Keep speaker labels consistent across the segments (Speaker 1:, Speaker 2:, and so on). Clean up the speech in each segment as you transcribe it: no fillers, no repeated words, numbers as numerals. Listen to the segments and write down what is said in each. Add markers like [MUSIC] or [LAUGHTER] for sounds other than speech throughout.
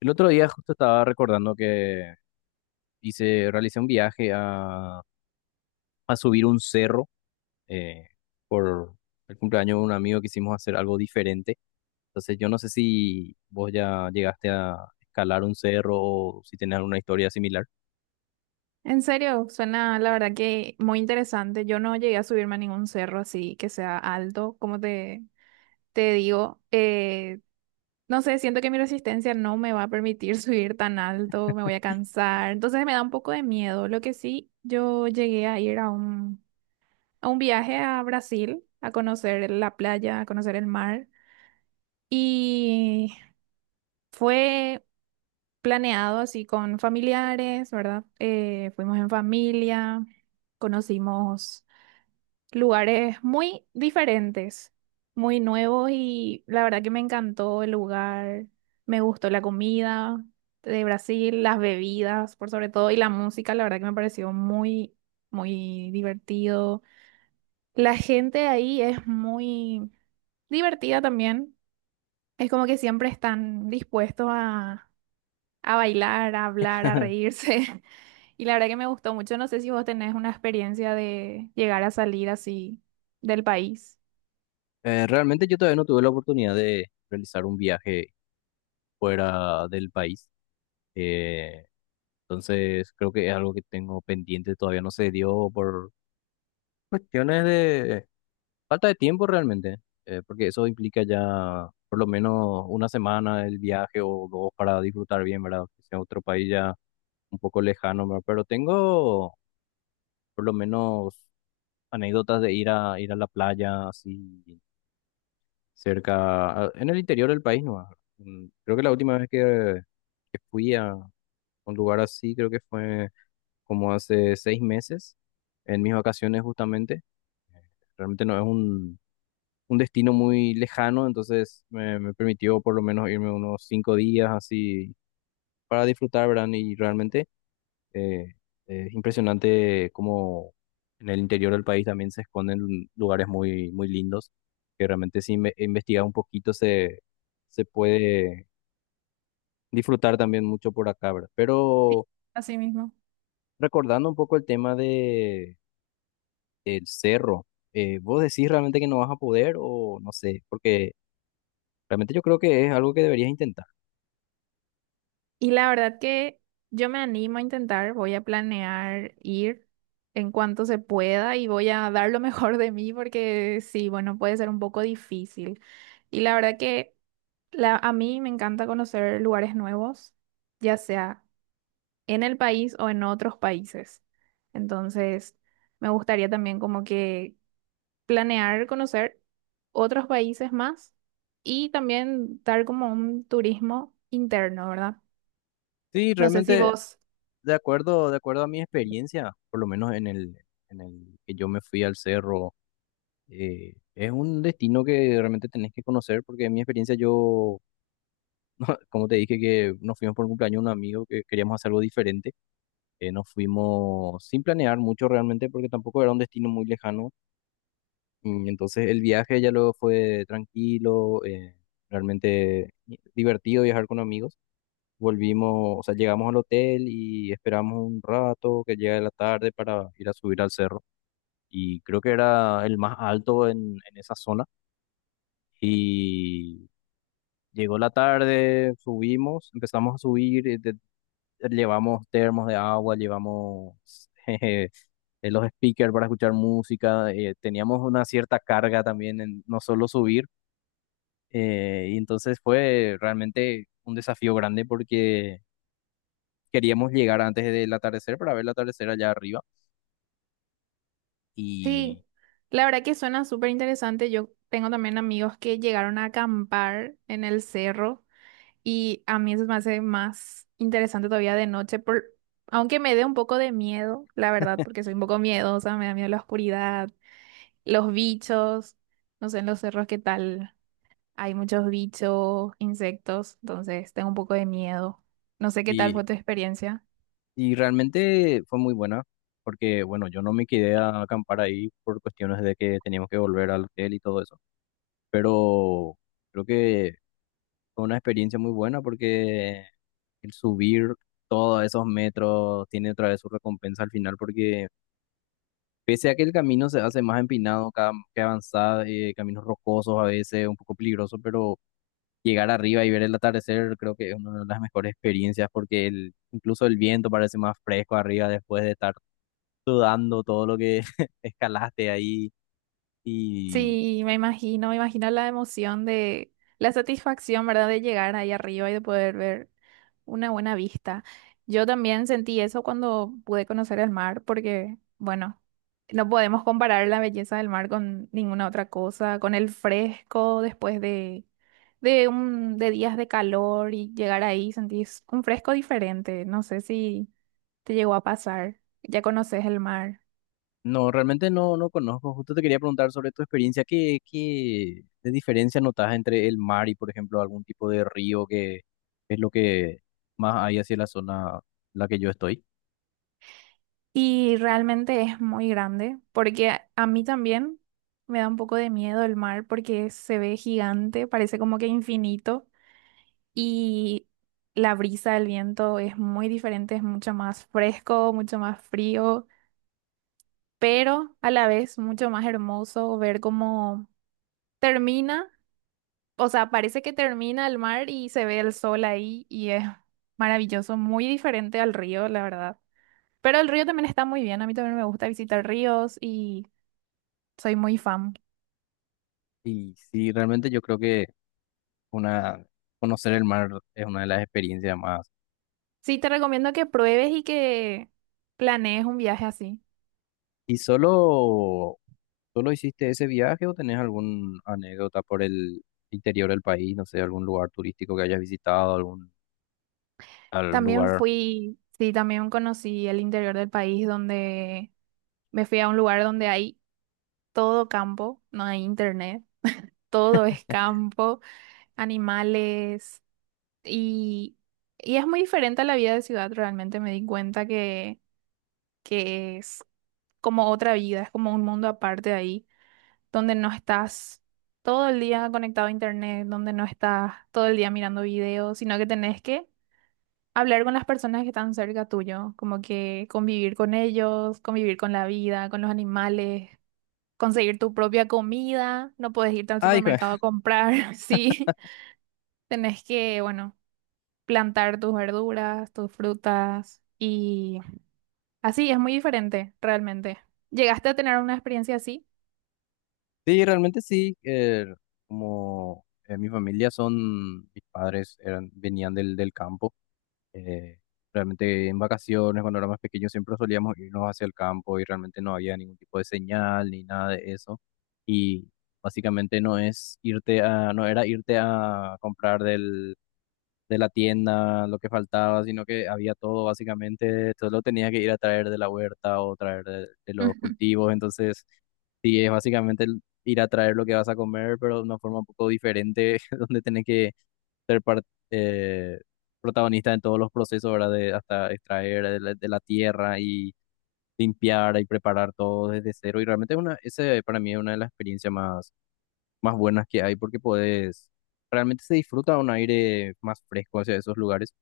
Speaker 1: El otro día justo estaba recordando que hice, realicé un viaje a subir un cerro eh, por el cumpleaños de un amigo quisimos hacer algo diferente. Entonces yo no sé si vos ya llegaste a escalar un cerro o si tenés alguna historia similar.
Speaker 2: En serio, suena la verdad que muy interesante. Yo no llegué a subirme a ningún cerro así que sea alto, como te digo, no sé, siento que mi resistencia no me va a permitir [LAUGHS] subir tan alto, me voy a cansar. Entonces me da un poco de miedo. Lo que sí, yo llegué a ir a un viaje a Brasil, a conocer la playa, a conocer el mar. Y fue planeado así con familiares, ¿verdad? Fuimos en familia, conocimos lugares muy diferentes, muy nuevos, y la verdad que me encantó el lugar, me gustó la comida de Brasil, las bebidas por sobre todo y la música. La verdad que me pareció muy divertido. La gente ahí es muy divertida también, es como que siempre están dispuestos a bailar, a hablar, a
Speaker 1: [LAUGHS]
Speaker 2: reírse. [LAUGHS] Y la verdad que me gustó mucho. No sé si vos tenés una experiencia de llegar a salir así del país.
Speaker 1: Realmente yo todavía no tuve la oportunidad de realizar un viaje fuera del país. Eh, entonces creo que es algo que tengo pendiente, todavía no se dio por cuestiones de falta de tiempo realmente, porque eso implica ya por lo menos una semana el viaje o dos para disfrutar bien, ¿verdad? Que sea otro país ya un poco lejano, ¿verdad? Pero tengo por lo menos anécdotas de ir a la playa así cerca, en el interior del país, ¿no? Creo que la última vez que fui a un lugar así, creo que fue como hace 6 meses, en mis vacaciones justamente. Realmente no es un destino muy lejano, entonces me permitió por lo menos irme unos 5 días así para disfrutar, ¿verdad? Y realmente eh, es impresionante cómo en el interior del país también se esconden lugares muy, muy lindos, que realmente si investigas un poquito se puede disfrutar también mucho por acá, ¿verdad? Pero
Speaker 2: Así mismo.
Speaker 1: recordando un poco el tema del cerro, ¿vos decís realmente que no vas a poder o no sé? Porque realmente yo creo que es algo que deberías intentar.
Speaker 2: Y la verdad que yo me animo a intentar, voy a planear ir en cuanto se pueda y voy a dar lo [LAUGHS] mejor de mí porque sí, bueno, puede ser un poco difícil. Y la verdad que a mí me encanta conocer lugares nuevos, ya sea en el país o en otros países. Entonces, me gustaría también como que planear conocer otros países más y también dar como un turismo interno, ¿verdad?
Speaker 1: Sí,
Speaker 2: No sé si
Speaker 1: realmente,
Speaker 2: vos.
Speaker 1: de acuerdo a mi experiencia, por lo menos en el que yo me fui al cerro, es un destino que realmente tenés que conocer, porque en mi experiencia yo, [LAUGHS] como te dije, que nos fuimos por un cumpleaños de un amigo que queríamos hacer algo diferente, nos fuimos sin planear mucho realmente, porque tampoco era un destino muy lejano, entonces el viaje ya luego fue tranquilo, realmente divertido viajar con amigos. Volvimos, o sea, llegamos al hotel y esperamos un rato que llegue la tarde para ir a subir al cerro. Y creo que era el más alto en esa zona. Y llegó la tarde, subimos, empezamos a subir, llevamos termos de agua, llevamos [LAUGHS] jeje, los speakers para escuchar música, teníamos una cierta carga también en no solo subir. Y entonces fue realmente un desafío grande porque queríamos llegar antes del atardecer para ver el atardecer allá arriba y,
Speaker 2: Sí, la verdad que suena súper interesante. Yo tengo también amigos que llegaron a acampar en el cerro y a mí eso me hace más interesante todavía de noche, por... aunque me dé un poco de miedo, la verdad,
Speaker 1: [LAUGHS]
Speaker 2: porque soy un poco miedosa, me da miedo la oscuridad, los bichos, no sé, en los cerros qué tal, hay muchos bichos, insectos, entonces tengo un poco de miedo. No sé qué tal
Speaker 1: y,
Speaker 2: fue tu experiencia.
Speaker 1: y realmente fue muy buena porque bueno, yo no me quedé a acampar ahí por cuestiones de que teníamos que volver al hotel y todo eso, pero creo que fue una experiencia muy buena porque el subir todos esos metros tiene otra vez su recompensa al final porque pese a que el camino se hace más empinado, cada que avanza, caminos rocosos a veces, un poco peligroso, pero llegar arriba y ver el atardecer creo que es una de las mejores experiencias porque el, incluso el viento parece más fresco arriba después de estar sudando todo lo que [LAUGHS] escalaste ahí y
Speaker 2: Sí, me imagino la emoción de la satisfacción, ¿verdad? De llegar ahí arriba y de poder ver una buena vista. Yo también sentí eso cuando pude conocer el mar, porque, bueno, no podemos comparar la belleza del mar con ninguna otra cosa, con el fresco después de días de calor, y llegar ahí sentís un fresco diferente. No sé si te llegó a pasar, ya conoces el mar.
Speaker 1: no, realmente no, no conozco. Justo te quería preguntar sobre tu experiencia. Qué de diferencia notas entre el mar y, por ejemplo, algún tipo de río que es lo que más hay hacia la zona en la que yo estoy?
Speaker 2: Y realmente es muy grande, porque a mí también me da un poco de miedo el mar, porque se ve gigante, parece como que infinito, y la brisa del viento es muy diferente, es mucho más fresco, mucho más frío, pero a la vez mucho más hermoso ver cómo termina, o sea, parece que termina el mar y se ve el sol ahí, y es maravilloso, muy diferente al río, la verdad. Pero el río también está muy bien, a mí también me gusta visitar ríos. Y soy muy fan.
Speaker 1: Y sí, realmente yo creo que una, conocer el mar es una de las experiencias más.
Speaker 2: Sí, te recomiendo que pruebes y que planees un viaje así.
Speaker 1: Y solo ¿Solo hiciste ese viaje o tenés alguna anécdota por el interior del país? No sé, algún lugar turístico que hayas visitado, algún, algún
Speaker 2: También
Speaker 1: lugar.
Speaker 2: fui, sí, también conocí el interior del país, donde me fui a un lugar donde hay todo campo, no hay internet, todo es campo, animales, y, y es muy diferente a la vida de ciudad. Realmente me di cuenta que es como otra vida, es como un mundo aparte de ahí, donde no estás todo el día conectado a internet, donde no estás todo el día mirando videos, sino que tenés que hablar con las personas que están cerca tuyo, como que convivir con ellos, convivir con la vida, con los animales, conseguir tu propia comida, no puedes irte al
Speaker 1: Ah, hijo,
Speaker 2: supermercado
Speaker 1: [LAUGHS]
Speaker 2: a comprar. [LAUGHS] Sí, tenés que, bueno, plantar tus verduras, tus frutas, y así es muy diferente realmente. ¿Llegaste a tener una experiencia así?
Speaker 1: sí, realmente sí. Como mi familia son, mis padres eran, venían del campo. eh, Realmente en vacaciones, cuando éramos pequeños, siempre solíamos irnos hacia el campo y realmente no había ningún tipo de señal ni nada de eso. Y básicamente no era irte a comprar del de la tienda, lo que faltaba, sino que había todo básicamente, solo tenía que ir a traer de la huerta o traer de los
Speaker 2: [LAUGHS]
Speaker 1: cultivos, entonces sí, es básicamente el ir a traer lo que vas a comer, pero de una forma un poco diferente, [LAUGHS] donde tenés que ser par- eh, protagonista en todos los procesos, ¿verdad? De, hasta extraer de la tierra y limpiar y preparar todo desde cero, y realmente es una, ese para mí es una de las experiencias más, más buenas que hay, porque podés... Realmente se disfruta un aire más fresco hacia esos lugares.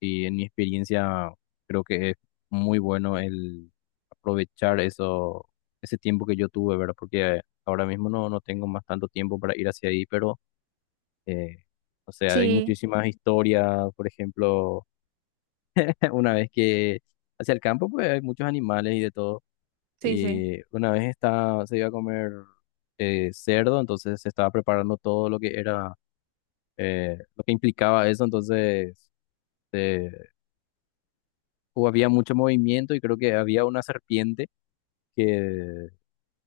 Speaker 1: Y en mi experiencia creo que es muy bueno el aprovechar eso, ese tiempo que yo tuve, ¿verdad? Porque ahora mismo no, no tengo más tanto tiempo para ir hacia ahí, pero, eh, o sea, hay
Speaker 2: Sí,
Speaker 1: muchísimas historias, por ejemplo, [LAUGHS] una vez que hacia el campo, pues hay muchos animales y de todo.
Speaker 2: sí, sí.
Speaker 1: Y una vez se iba a comer cerdo, entonces se estaba preparando todo lo que era, lo que implicaba eso, entonces eh, o había mucho movimiento y creo que había una serpiente que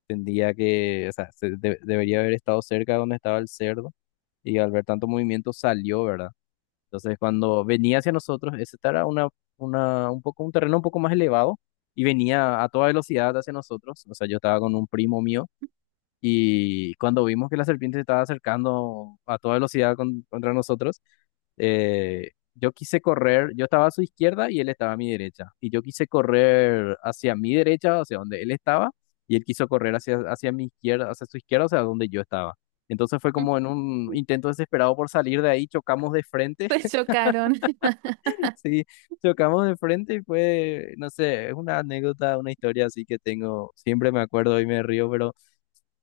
Speaker 1: tendría que, o sea, debería haber estado cerca de donde estaba el cerdo y al ver tanto movimiento salió, ¿verdad? Entonces cuando venía hacia nosotros, ese era un terreno un poco más elevado y venía a toda velocidad hacia nosotros, o sea, yo estaba con un primo mío y cuando vimos que la serpiente se estaba acercando a toda velocidad contra nosotros, yo quise correr, yo estaba a su izquierda y él estaba a mi derecha. Y yo quise correr hacia mi derecha, hacia donde él estaba, y él quiso correr hacia mi izquierda, hacia su izquierda, o sea, donde yo estaba. Entonces fue como en
Speaker 2: [LAUGHS]
Speaker 1: un intento desesperado por salir de ahí, chocamos de frente,
Speaker 2: Se chocaron. [LAUGHS]
Speaker 1: [LAUGHS] sí, chocamos de frente y fue, no sé, es una anécdota, una historia así que tengo, siempre me acuerdo y me río, pero...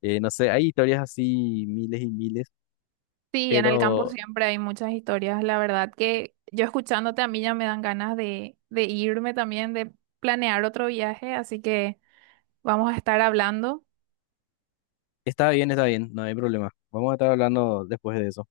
Speaker 1: No sé, hay historias así miles y miles,
Speaker 2: Sí, en el campo
Speaker 1: pero
Speaker 2: siempre hay muchas historias. La verdad que yo escuchándote a mí ya me dan ganas de irme también, de planear otro viaje. Así que vamos a estar hablando.
Speaker 1: está bien, no hay problema. Vamos a estar hablando después de eso.